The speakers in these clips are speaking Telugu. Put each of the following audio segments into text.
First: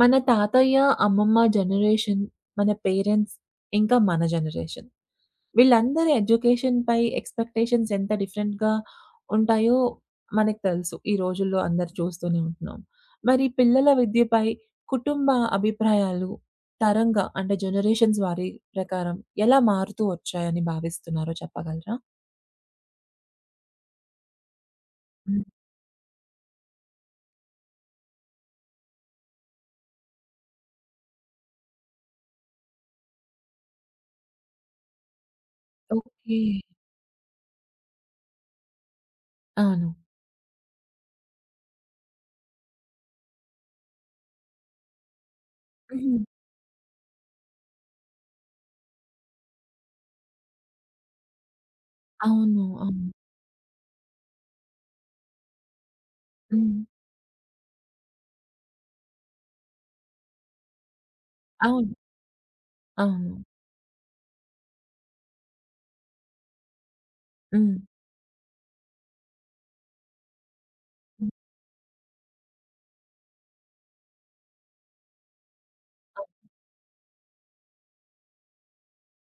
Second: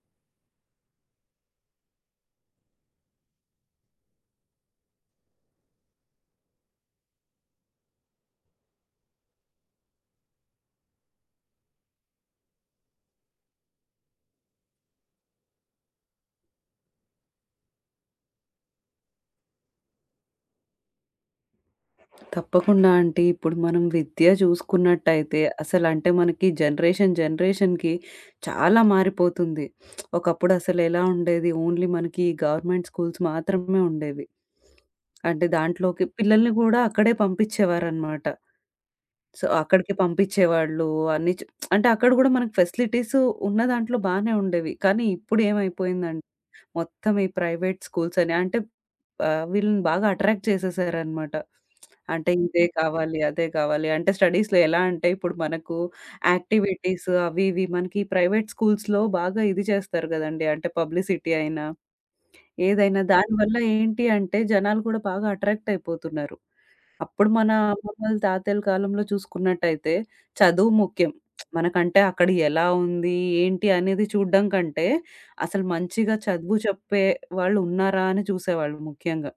మన తాతయ్య, అమ్మమ్మ జనరేషన్, మన పేరెంట్స్, ఇంకా మన జనరేషన్. వీళ్ళందరి ఎడ్యుకేషన్‌పై ఎక్స్‌పెక్టేషన్స్ ఎంత డిఫరెంట్‌గా ఉంటాయో మనకు తెలుసు. ఈ రోజుల్లో అందరూ చూస్తూనే ఉంటున్నాం. మరి పిల్లల విద్యపై కుటుంబ అభిప్రాయాలు తరంగా అంటే జనరేషన్స్ వారి ప్రకారం ఎలా మారుతూ వచ్చాయని భావిస్తున్నారో చెప్పగలరా? తప్పకుండా అంటే ఇప్పుడు మనం విద్య చూసుకున్నట్టయితే హ్మ్. అసలు అంటే మనకి జనరేషన్ జనరేషన్‌కి చాలా మారిపోతుంది. ఒకప్పుడు అసలు ఎలా ఉండేది ఓన్లీ మనకి గవర్నమెంట్ స్కూల్స్ మాత్రమే ఉండేవి. అంటే దాంట్లోకి ఓకే. పిల్లల్ని కూడా అక్కడే పంపించేవారనమాట. సో, అవును. అక్కడికి పంపించేవాళ్ళు అన్నీ చ్ అంటే అక్కడ కూడా మనకు ఫెసిలిటీస్ ఉన్న దాంట్లో బానే ఉండేవి. కానీ ఇప్పుడు హ్మ్. ఏమైపోయిందంటే మొత్తం ఈ ప్రైవేట్ స్కూల్స్ అని అంటే వీళ్ళని బాగా అట్రాక్ట్ చేసేసారనమాట. అంటే అవును. ఇదే అవును. కావాలి, అదే కావాలి. అంటే స్టడీస్‌లో ఎలా అంటే ఇప్పుడు మనకు హ్మ్. యాక్టివిటీస్ అవి ఇవి మనకి ప్రైవేట్ స్కూల్స్‌లో బాగా ఇది చేస్తారు గదండీ. అంటే పబ్లిసిటీ అయినా, అవును. ఏదైనా అవును. దానివల్ల ఏంటి అంటే జనాలు కూడా బాగా అట్రాక్ట్ అయిపోతున్నారు. అప్పుడు మన హ్మ్. అమ్మమ్మలు, తాతయ్యల కాలంలో చూసుకున్నట్టయితే చదువు ముఖ్యం. హ్మ్. మనకంటే అక్కడ ఎలా ఉంది? ఏంటి? అనేది చూడ్డం కంటే, అసలు మంచిగా చదువు చెప్పే వాళ్ళు ఉన్నారా? అని చూసేవాళ్ళు ముఖ్యంగా.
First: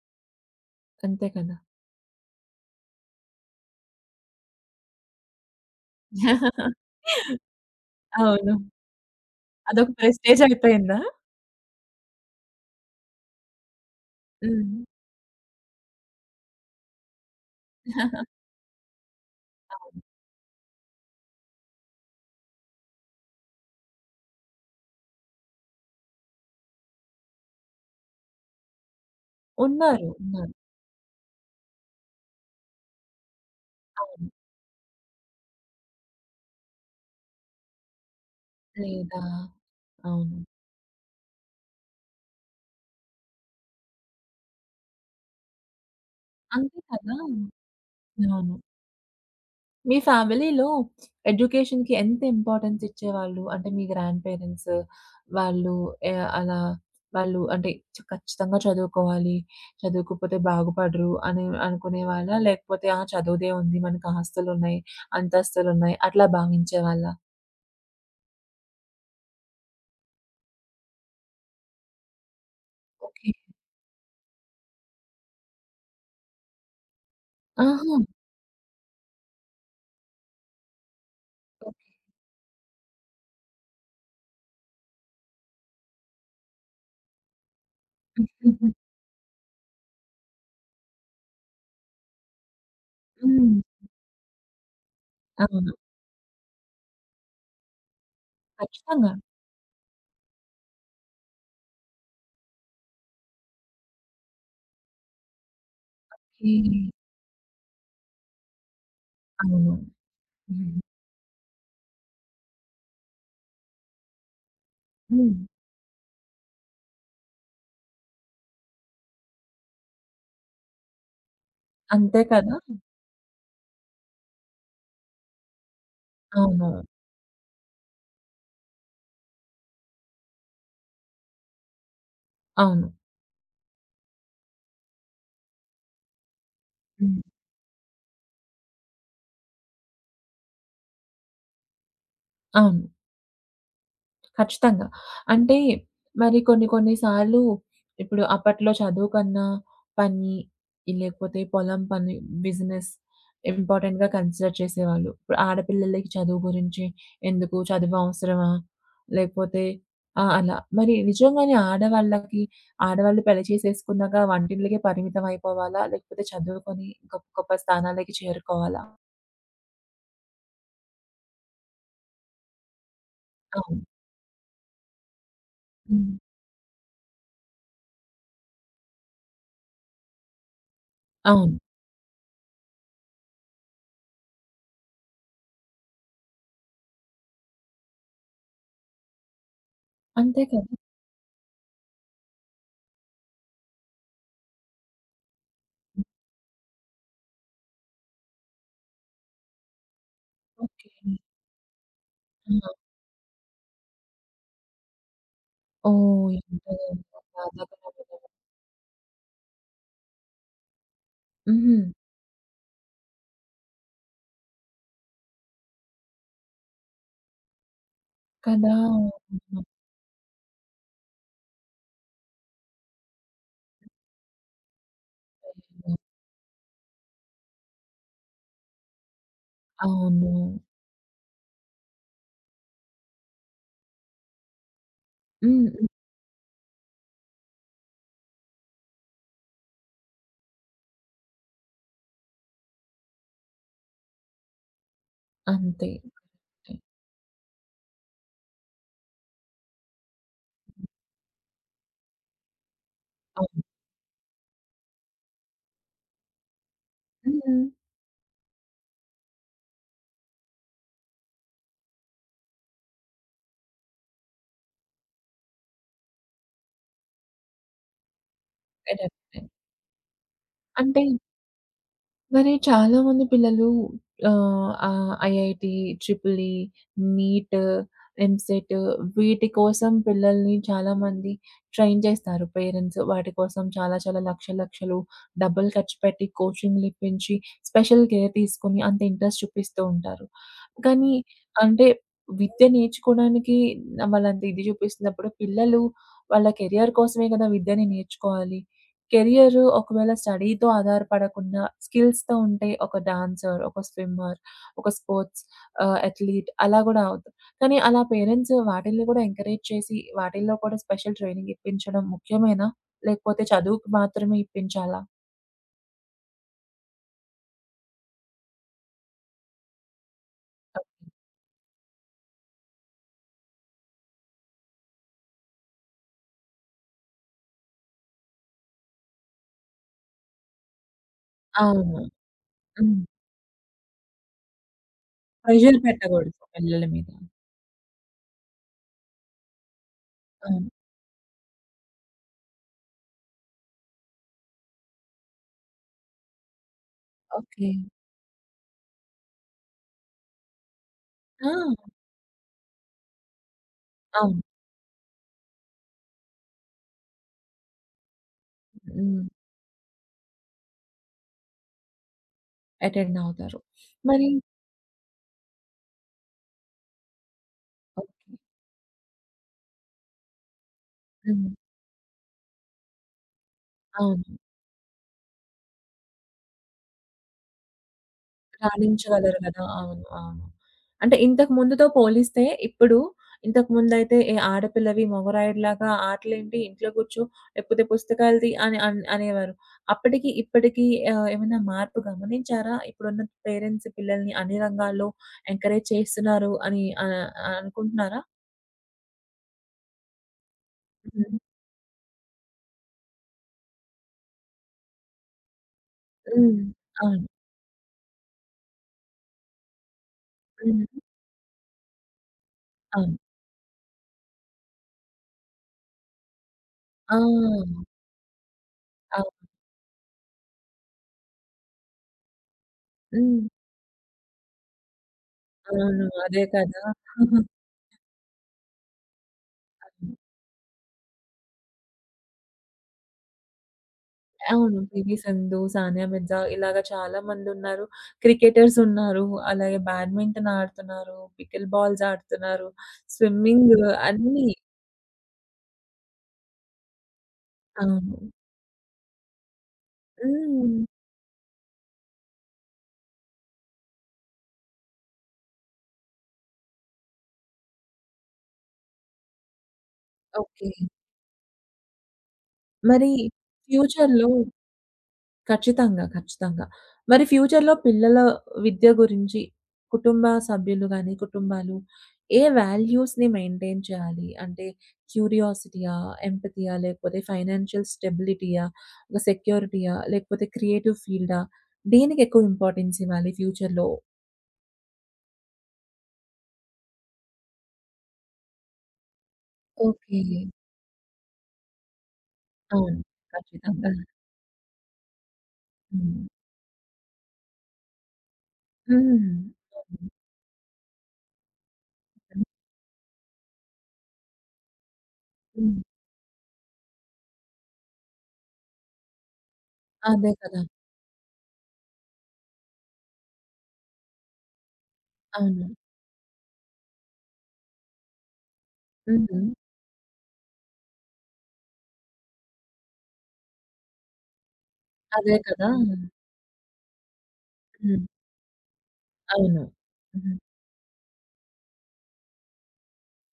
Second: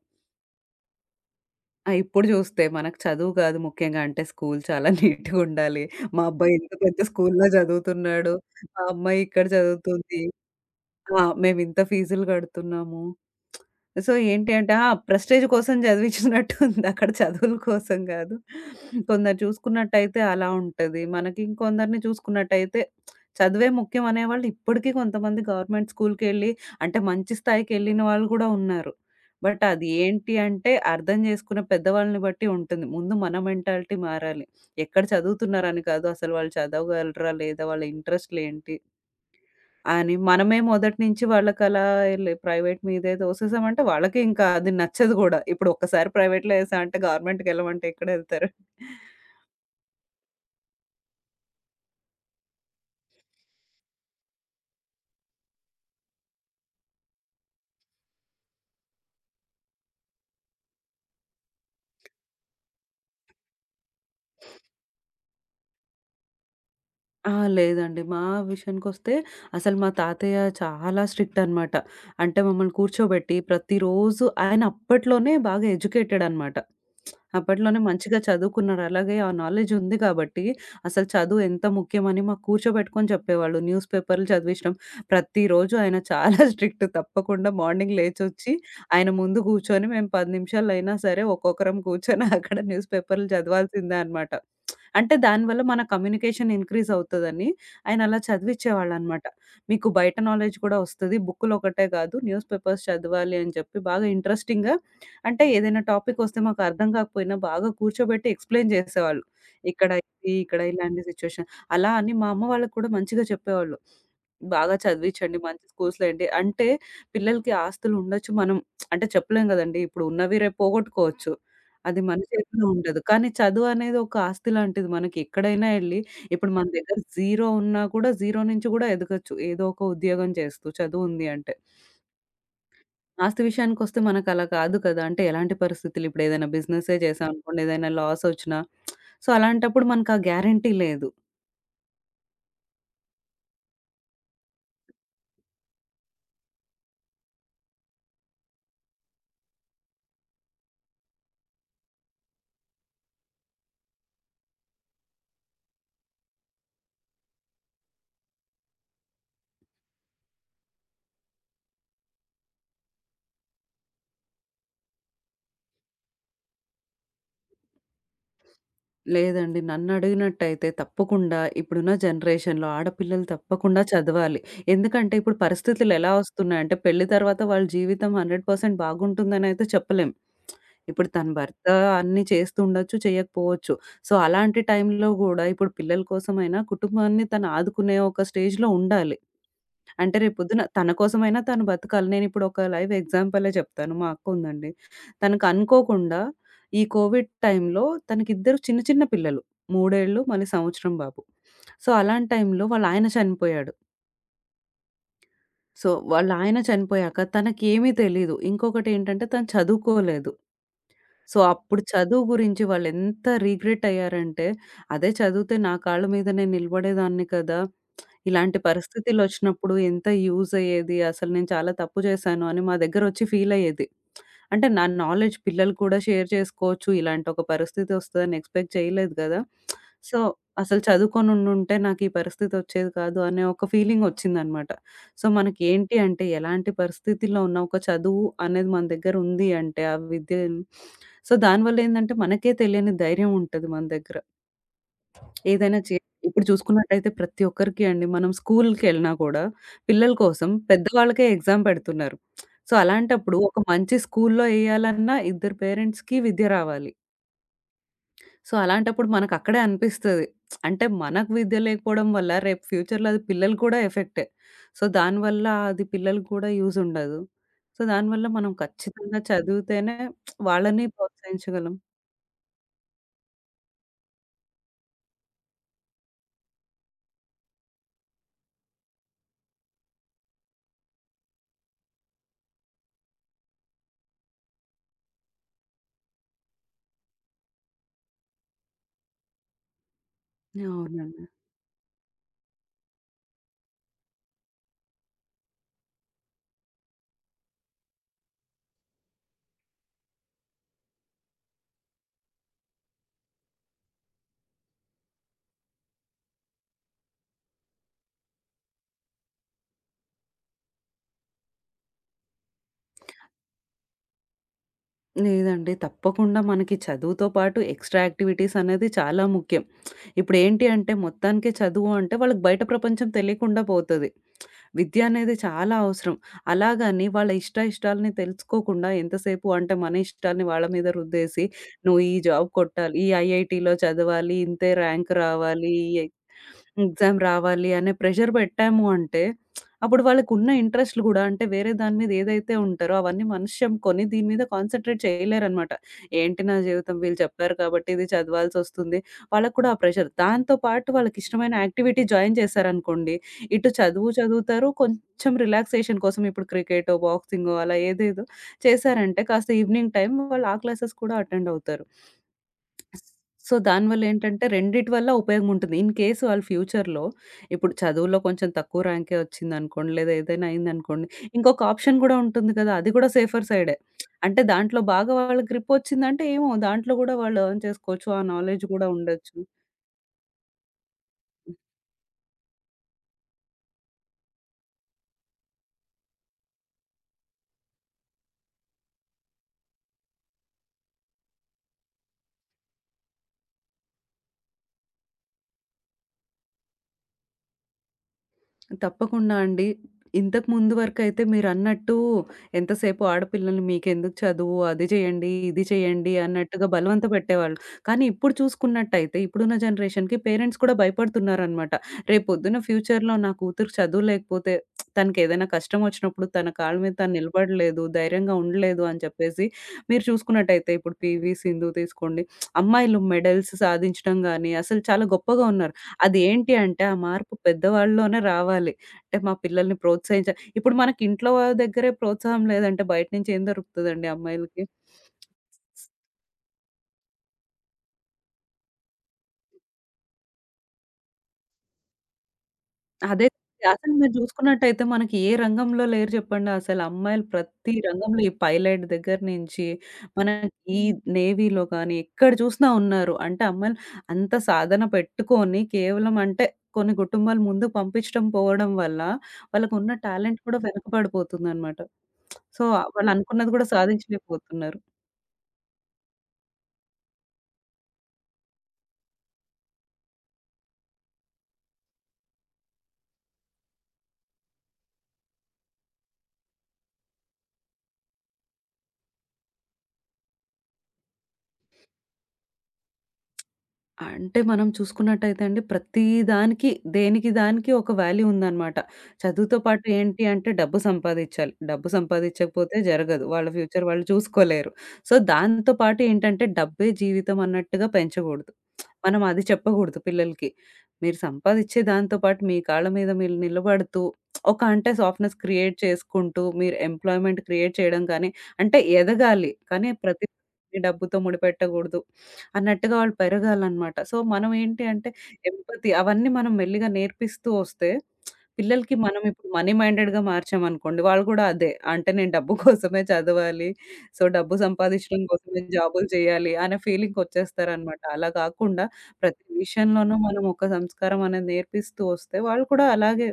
అంతే కదా! ఆ! ఇప్పుడు చూస్తే మనకు చదువు కాదు ముఖ్యంగా అంటే స్కూల్ చాలా నీట్‌గుండాలి. మా అబ్బాయి ఇంత పెద్ద స్కూల్‌లో చదువుతున్నాడు. అవును. మా అమ్మాయి ఇక్కడ అదొక చదువుతుంది. ప్రెస్టేజ్ అయిపోయిందా? ఆ! మేమింత ఫీజులు గడుతున్నాము. సో, ఏంటి అంటే హ్మ్. ఆ! ప్రెస్టీజ్ కోసం చదివించినట్టుంది. అక్కడ చదువుల కోసం కాదు. కొందరు అవును. చూసుకున్నట్టయితే అలా ఉంటది. మనకి ఇంకొందరిని చూసుకున్నట్టయితే చదువే ముఖ్యం అనేవాళ్ళు ఇప్పటికీ కొంతమంది గవర్నమెంట్ స్కూల్‌కెళ్ళి అంటే మంచి స్థాయికెళ్ళిన వాళ్ళు కూడా ఉన్నారు. బట్ అది ఉన్నారు. ఏంటి ఉన్నారు. అంటే అర్థం చేసుకునే పెద్దవాళ్ళని బట్టి ఉంటుంది. ముందు మన మెంటాలిటీ అవును. మారాలి. ఎక్కడ చదువుతున్నారని కాదు. అసలు వాళ్ళు చదవగలరా లేదా? వాళ్ళ ఇంట్రెస్ట్‌లేంటి? లేదా అని అవును. మనమే మొదటి నుంచి వాళ్ళకలా ప్రైవేట్ మీదే తోసేసామంటే వాళ్ళకి ఇంకా అది నచ్చదు గూడా. ఇప్పుడు ఒక్కసారి ప్రైవేట్‌లో అంతే ఏసా కదా! అంటే గవర్నమెంట్‌కెళ్ళమంటే ఎక్కడెళ్తారు? అవును. మీ ఫ్యామిలీలో ఎడ్యుకేషన్‌కి ఎంత ఇంపార్టెన్స్ ఇచ్చేవాళ్ళు? అంటే మీ గ్రాండ్ పేరెంట్స్ వాళ్ళు ఎ అలా వాళ్ళు అంటే ఖచ్చితంగా చదువుకోవాలి. చదువుకోకపోతే బాగుపడరు అని అనుకునేవాళ్ళా? లేకపోతే ఆ! చదువుదే ఉంది. మనకు ఆస్తులున్నాయి, అంతస్తులున్నాయి అట్లా భావించేవాళ్ళా? ఆ! లేదండి. మా విషయానికొస్తే అసలు మా తాతయ్య చాలా స్ట్రిక్ట్ అనమాట. అంటే మమ్మల్ని ఓకే. కూర్చోబెట్టి ప్రతిరోజు ఆయన అప్పట్లోనే బాగా ఎడ్యుకేటెడ్ అనమాట. అప్పట్లోనే ఆహా! మంచిగా చదువుకున్నారు. అలాగే ఆ నాలెడ్జ్ ఉంది కాబట్టి అసలు చదువు ఎంత ముఖ్యమని మాకు కూర్చోబెట్టుకొని చెప్పేవాళ్ళు. న్యూస్ పేపర్లు చదివించడం ప్రతిరోజు ఆయన చాలా స్ట్రిక్ట్. తప్పకుండా మార్నింగ్ లేచొచ్చి హుహు. ఆయన ముందు కూర్చొని మేము 10 నిమిషాలైనా సరే ఒక్కొక్కరం కూర్చొని అక్కడ న్యూస్ పేపర్లు హ్మ్. చదవాల్సిందే అనమాట. అంటే దానివల్ల అవును. మన కమ్యూనికేషన్ ఇంక్రీజ్ అవుతదని ఆయన అలా ఖచ్చితంగా. చదివిచ్చేవాళ్ళనమాట. మీకు బయట నాలెడ్జ్ కూడా వస్తది. బుక్కులొకటే కాదు న్యూస్ పేపర్స్ చదవాలి అని చెప్పి బాగా ఇంట్రెస్టింగ్‌గా అంటే ఏదైనా టాపిక్ వస్తే ఈ మాకు అర్థం కాకపోయినా బాగా కూర్చోబెట్టి ఎక్స్‌ప్లెయిన్ చేసేవాళ్ళు. అవును. ఇక్కడ ఇది, ఇక్కడ హ్మ్. ఇలాంటి సిట్యుయేషన్. అలా అని మా అమ్మ వాళ్ళకి కూడా మంచిగా చెప్పేవాళ్ళు. బాగా హ్మ్. చదివించండి. మంచి స్కూల్స్‌లో ఏంటి అంటే పిల్లలకి ఆస్తులు ఉండొచ్చు. మనం అంటే చెప్పలేం కదండీ! ఇప్పుడు ఉన్నవి రేపు పోగొట్టుకోవచ్చు. అది మన అంతే కదా! చేతిలో ఉండదు. కానీ చదువనేది ఒక ఆస్తి లాంటిది. మనకి ఎక్కడైనా ఎళ్లి ఇప్పుడు మన అవును. దగ్గర జీరో ఉన్నా కూడా, జీరో నుంచి గూడా ఎదగొచ్చు. ఏదో ఒక ఉద్యోగం చేస్తూ చదువుంది అంటే. అవును. ఆస్తి విషయానికొస్తే మనకలా కాదు కదా! అంటే ఎలాంటి పరిస్థితులు ఇప్పుడు ఏదైనా బిజినెసే హ్మ్. చేశామనుకోండి, ఏదైనా లాసొచ్చినా సో, అలాంటప్పుడు మనకా గ్యారంటీ లేదు. అవును. ఖచ్చితంగా. అంటే మరి కొన్ని కొన్ని సార్లు ఇప్పుడు అప్పట్లో చదువు కన్నా పని, ఈ లేకపోతే పొలం పని, బిజినెస్ ఇంపార్టెంట్‌గా కన్సిడర్ చేసేవాళ్ళు. ఇప్పుడు ఆడపిల్లలకి చదువు గురించి ఎందుకు? చదువు అవసరమా? లేకపోతే ఆ! అలా. మరి నిజంగానే ఆడవాళ్ళకి ఆడవాళ్ళు పెళ్లి చేసేసుకున్నాక వంటింట్లకే పరిమితం అయిపోవాలా? లేకపోతే చదువుకొని గొప్ప గొప్ప స్థానాలకి చేరుకోవాలా? లేదండి. నన్నడిగినట్టయితే తప్పకుండా ఇప్పుడున్న జనరేషన్‌లో ఆడపిల్లలు తప్పకుండా అవును. చదవాలి. ఎందుకంటే, ఇప్పుడు హ్మ్. పరిస్థితులెలా వస్తున్నాయంటే పెళ్లి తర్వాత వాళ్ళ జీవితం 100% బాగుంటుందనైతే చెప్పలేం. ఇప్పుడు తన అవును. భర్త అన్నీ చేస్తూ ఉండొచ్చు, చేయకపోవచ్చు. సో, అలాంటి టైంలో గూడా ఇప్పుడు పిల్లల కోసమైనా కుటుంబాన్ని తను ఆదుకునే ఒక స్టేజ్‌లో ఉండాలి. అంటే అంతే కదా! రేపొద్దున తన కోసమైనా తను బతకాలి. నేనిప్పుడు ఒక లైవ్ ఎగ్జాంపులే చెప్తాను. మా అక్కుందండి. తనకు అనుకోకుండా ఈ కోవిడ్ టైంలో తనకిద్దరు చిన్న చిన్న పిల్లలు. మూడేళ్ళు, మళ్ళీ ఓకే. సంవత్సరం బాబు. సో, అలాంటి టైంలో ఆ! వాళ్ళాయన చనిపోయాడు. సో, ఓహ్! వాళ్ళాయన ఎంతగానో చనిపోయాక తనకేమీ బాధాకరమైన తెలీదు. ఇంకొకటేంటంటే తను చదువుకోలేదు. సో, అప్పుడు హ్మ్. చదువు గురించి వాళ్ళెంత రిగ్రెట్ అయ్యారంటే, అదే చదివితే నా కాళ్ళ మీద నేను నిలబడేదాన్ని కదా! ఇలాంటి కదా! అవునండి. పరిస్థితులొచ్చినప్పుడు ఎంత యూజ్ అయ్యేది. అసలు నేను చాలా తప్పు చేశాను అని మా దగ్గరొచ్చి ఫీలయ్యేది. అంటే నా నాలెడ్జ్ పిల్లలు కూడా షేర్ చేసుకోవచ్చు. ఇలాంటి ఒక పరిస్థితి వస్తదని ఎక్స్‌పెక్ట్ చేయలేదు గదా! సో, అవును. అసలు చదువుకొని ఉండుంటే నాకు ఈ పరిస్థితి వచ్చేది కాదు అనే ఒక ఫీలింగ్ వచ్చిందనమాట. సో, మనకి హ్మ్. హ్మ్. ఏంటి అంటే ఎలాంటి పరిస్థితిలో ఉన్న ఒక చదువు అనేది మన దగ్గర ఉంది అంటే ఆ విద్య సో, దానివల్ల ఏందంటే మనకే తెలియని ధైర్యం ఉంటది మన దగ్గర. ఏదైనా అంతే. చే ఇప్పుడు చూసుకున్నట్టయితే ప్రతి ఒక్కరికి అండి మనం స్కూల్‌కెళ్ళినా కూడా పిల్లల కోసం పెద్దవాళ్ళకే ఎగ్జామ్ పెడుతున్నారు. సో, అలాంటప్పుడు ఒక అవును. మంచి స్కూల్‌లో ఎయ్యాలన్నా ఇద్దరు పేరెంట్స్‌కి విద్య రావాలి. హ్మ్. సో, అలాంటప్పుడు మనకక్కడే అనిపిస్తది. అంటే మనకు విద్య లేకపోవడం వల్ల రేపు ఫ్యూచర్‌లో అది పిల్లలు కూడా ఎఫెక్టే. సో, దానివల్ల అది పిల్లలకు కూడా యూజ్ ఉండదు. సో, దానివల్ల మనం ఖచ్చితంగా కరెక్టే. చదివితేనే వాళ్ళని అంటే ప్రోత్సహించగలం. మరి చాలామంది పిల్లలు ఆహ్, ఆహ్, IIT, triple E, NEET, EAMCET వీటి కోసం పిల్లల్ని చాలామంది ట్రైన్ చేస్తారు పేరెంట్స్. వాటి కోసం చాలా చాలా లక్షలు లక్షలు డబ్బులు ఖర్చు పెట్టి కోచింగ్‌లు ఇప్పించి, స్పెషల్ కేర్ తీసుకొని అంత ఇంట్రెస్ట్ చూపిస్తూ ఉంటారు. కానీ అవునండి. అంటే విద్య నేర్చుకోవడానికి వాళ్ళంత ఇది చూపిస్తున్నప్పుడు పిల్లలు వాళ్ళ కెరియర్ కోసమే కదా విద్యని నేర్చుకోవాలి. కెరియర్ ఒకవేళ స్టడీ‌తో ఆధారపడకుండా స్కిల్స్‌తో ఉంటే ఒక డాన్సర్, ఒక స్విమ్మర్, ఒక స్పోర్ట్స్ అథ్లీట్ అలా గూడా అవుతారు. కానీ అలా పేరెంట్స్ వాటిల్ని కూడా ఎంకరేజ్ చేసి వాటిల్లో కూడా స్పెషల్ ట్రైనింగ్ ఇప్పించడం ముఖ్యమేనా? లేకపోతే చదువుకు మాత్రమే ఇప్పించాలా? లేదండి. తప్పకుండా మనకి చదువుతో పాటు ఎక్స్‌ట్రా యాక్టివిటీస్ అనేది చాలా ముఖ్యం. ఇప్పుడేంటి అంటే మొత్తానికి చదువు అంటే వాళ్ళకి బయట ప్రపంచం తెలియకుండా పోతది. విద్య అనేది చాలా అవసరం. అలాగని వాళ్ళ ఇష్ట ఇష్టాలని తెలుసుకోకుండా ఎంతసేపు అంటే మన ఇష్టాన్ని వాళ్ళ మీద రుద్దేసి, అవును. "నువ్వు ఈ జాబ్ కొట్టాలి, హ్మ్. ఈ ఐఐటీలో చదవాలి, ఇంతే ర్యాంక్ రావాలి, ప్రెషర్ ఈ ఎ పెట్టకూడదు పిల్లల మీద. ఎగ్జామ్ రావాలి" అనే ప్రెషర్ పెట్టాము అంటే, అప్పుడు వాళ్ళకున్న అవును. ఇంట్రెస్ట్‌లు గూడా అంటే వేరే దాని మీద ఏదైతే ఉంటారో అవన్నీ మనిషంకొని దీని మీద కాన్సంట్రేట్ చేయలేరనమాట. ఏంటి నా జీవితం వీళ్ళు చెప్పారు ఓకే. కాబట్టి ఇది చదవాల్సొస్తుంది. వాళ్ళకి కూడా ఆ ప్రెషర్. దాంతో పాటు వాళ్ళకిష్టమైన ఆ! యాక్టివిటీ జాయిన్ చేశారనుకోండి ఇటు చదువు అవును. చదువుతారు. కొంచెం రిలాక్సేషన్ కోసం ఇప్పుడు క్రికెటో, బాక్సింగో అలా ఏదేదో హ్మ్. చేశారంటే కాస్త ఈవినింగ్ టైమ్ వాళ్ళు ఆ క్లాసెస్ కూడా అటెండ్ అవుతారు. అటెండ్ సో, అవుతారు. దానివల్ల మరి ఏంటంటే రెండిటి వల్ల ఉపయోగం ఉంటుంది. ఇన్ కేస్ వాళ్ళు ఫ్యూచర్‌లో ఇప్పుడు చదువులో ఓకే. కొంచెం తక్కువ ర్యాంకే వచ్చిందనుకోండి, లేదా ఏదైనా అయిందనుకోండి, హ్మ్. ఇంకొక ఆప్షన్ కూడా ఉంటుంది కదా! అది కూడా సేఫర్ సైడే. అవును. అంటే దాంట్లో బాగా వాళ్ళకి గ్రిప్ వచ్చిందంటే ఏమో దాంట్లో గూడా వాళ్ళు ఎర్న్ చేసుకోవచ్చు. ఆ నాలెడ్జ్ గూడా ఉండొచ్చు. రాణించగలరు గదా! అవును. అవును. అంటే ఇంతకు ముందుతో పోలిస్తే ఇప్పుడు ఇంతకు ముందైతే ఏ ఆడపిల్లవి, మొగరాయుడిలాగా ఆటలేంటి ఇంట్లో కూర్చో, లేకపోతే పుస్తకాలు తీ అని అనేవారు. అప్పటికి ఇప్పటికి ఏమైనా మార్పు గమనించారా? ఇప్పుడున్న పేరెంట్స్ పిల్లల్ని అన్ని రంగాల్లో ఎంకరేజ్ చేస్తున్నారు అని అనుకుంటున్నారా? తప్పకుండా అండి. ఇంతకు ముందు వరకైతే హ్మ్. మీరన్నట్టు ఎంతసేపు ఆడపిల్లల్ని మీకెందుకు చదువు, అది చేయండి, ఇది చేయండి హ్మ్. అన్నట్టుగా బలవంత అవును. పెట్టేవాళ్ళు. కానీ ఇప్పుడు చూసుకున్నట్టయితే ఇప్పుడున్న జనరేషన్‌కి పేరెంట్స్ కూడా హ్మ్. భయపడుతున్నారనమాట. రేపొద్దున ఫ్యూచర్‌లో అవును. నా కూతురు చదువు లేకపోతే తనకేదైనా కష్టం వచ్చినప్పుడు తన కాళ్ళ మీద తను నిలబడలేదు, ఆ! ధైర్యంగా ఉండలేదు అని చెప్పేసి అవును. మీరు చూసుకున్నట్టయితే ఇప్పుడు పీవీ సింధు తీసుకోండి. అమ్మాయిలు హ్మ్. మెడల్స్ సాధించడం గాని అసలు చాలా గొప్పగా ఉన్నారు. అవును. అదే అదేంటి కదా! అంటే ఆ మార్పు పెద్దవాళ్ళలోనే రావాలి. అంటే మా పిల్లల్ని ప్రోత్సహించ ఇప్పుడు మనకి ఇంట్లో వాళ్ళ దగ్గరే ప్రోత్సాహం లేదంటే బయట నుంచి ఏం దొరుకుతదండి అమ్మాయిలకి? అవును. 'పీవీ సింధు', 'సానియా మిర్జా' ఇలాగ చాలా మందున్నారు. క్రికెటర్స్ ఉన్నారు. అలాగే బ్యాడ్మింటన్ ఆడుతున్నారు. పికిల్ బాల్స్ ఆడుతున్నారు. అదే. స్విమ్మింగ్ అసలు మీరు అన్నీ. జూసుకున్నట్టయితే మనకి ఏ రంగంలో లేరు జెప్పండి అసలు. అమ్మాయిలు ప్రతి అవును. రంగంలో ఈ పైలట్ దగ్గర నుంచి, మన హ్మ్. ఈ నేవీలో గానీ, ఎక్కడ చూసినా ఉన్నారు. అంటే అమ్మాయిలు అంత సాధన పెట్టుకొని కేవలం అంటే కొన్ని కుటుంబాలు ముందుకు పంపించడం పోవడం వల్ల, వాళ్ళకున్న టాలెంట్ కూడా ఓకే. వెనకబడిపోతుందనమాట. సో, మరి వాళ్ళు అనుకున్నది కూడా ఫ్యూచర్‌లో సాధించలేకపోతున్నారు. ఖచ్చితంగా. ఖచ్చితంగా. మరి ఫ్యూచర్‌లో పిల్లల విద్య గురించి కుటుంబ సభ్యులు గాని, కుటుంబాలు ఏ వాల్యూస్‌ని మెయింటైన్ చేయాలి? అంటే క్యూరియాసిటీయా? ఎంపతియా? లేకపోతే ఫైనాన్షియల్ స్టెబిలిటీయా? ఒక సెక్యూరిటీయా? లేకపోతే క్రియేటివ్ ఫీల్డా? దేనికి ఎక్కువ ఇంపార్టెన్స్ ఇవ్వాలి ఫ్యూచర్‌లో? అంటే మనం చూసుకున్నట్టయితే అండి ప్రతి దానికి దేనికి దానికి ఒక వాల్యూ ఉందనమాట. చదువుతో పాటు ఓకే. ఏంటి అంటే డబ్బు సంపాదిచ్చాలి. డబ్బు సంపాదిచ్చకపోతే అవును. జరగదు. వాళ్ళ ఫ్యూచర్ ఖచ్చితంగా. వాళ్ళు చూసుకోలేరు. సో, దాంతో పాటు హ్మ్. ఏంటంటే డబ్బే జీవితం అన్నట్టుగా పెంచగూడదు. మనం హ్మ్. అది చెప్పగూడదు అవును. పిల్లలకి. మీరు సంపాదిచ్చే దాంతో పాటు హ్మ్. మీ కాళ్ళ మీద మీరు నిలబడుతూ ఒక అంటే సాఫ్ట్‌నెస్ క్రియేట్ హ్మ్. చేసుకుంటూ మీరు ఎంప్లాయ్‌మెంట్ క్రియేట్ చేయడం కానీ అంటే ఎదగాలి. కానీ ప్రతి అదే కదా! డబ్బుతో ముడిపెట్టగూడదు. అన్నట్టుగా వాళ్ళు పెరగాలనమాట. సో, మనం ఏంటి అంటే అవును. ఎంపతి అవన్నీ మనం మెల్లిగా నేర్పిస్తూ వస్తే పిల్లలకి మనం హ్మ్. ఇప్పుడు మనీ మైండెడ్‌గా మార్చామనుకోండి, వాళ్ళు కూడా అదే. అంటే నేను డబ్బు కోసమే చదవాలి. సో, డబ్బు సంపాదించడం అదే కోసమే కదా! జాబులు చేయాలి అనే ఫీలింగ్‌కొచ్చేస్తారనమాట. హ్మ్. అలా కాకుండా ప్రతి అవును. విషయంలోనూ హ్మ్. మనం ఒక సంస్కారం అనేది నేర్పిస్తూ వస్తే వాళ్ళు కూడా అలాగే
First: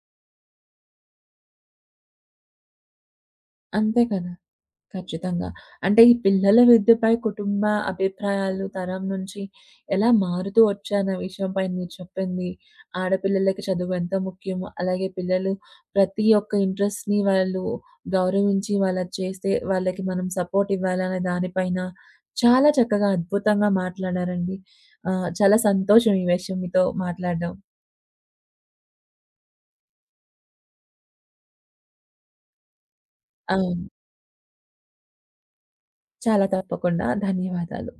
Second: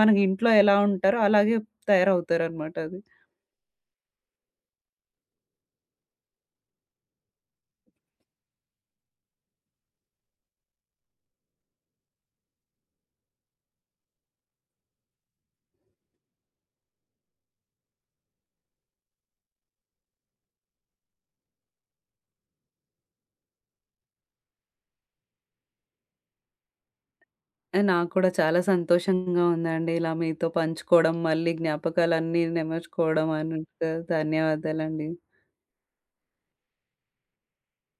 మనకి ఇంట్లో ఎలా ఉంటారో అలాగే తయారవుతారనమాట అది. అంతే కదా! ఖచ్చితంగా. అంటే ఈ పిల్లల విద్యపై కుటుంబ అభిప్రాయాలు తరం నుంచి ఎలా మారుతూ వచ్చాయన్న విషయంపై మీరు చెప్పింది, ఆడపిల్లలకి చదువు ఎంత ముఖ్యమో, అలాగే పిల్లలు ప్రతి ఒక్క ఇంట్రెస్ట్‌ని వాళ్ళు గౌరవించి వాళ్ళ చేస్తే వాళ్ళకి మనం సపోర్ట్ ఇవ్వాలనే దానిపైన చాలా చక్కగా అద్భుతంగా మాట్లాడారండి. చాలా సంతోషం ఈ విషయం మీతో మాట్లాడడం. ఆ! నాకు కూడా చాలా సంతోషంగా ఉందండి. ఇలా మీతో పంచుకోవడం, మళ్ళీ జ్ఞాపకాలన్నీ నెమర్చుకోవడం అవును. ధన్యవాదాలండి. చాలా తప్పకుండా. ధన్యవాదాలు.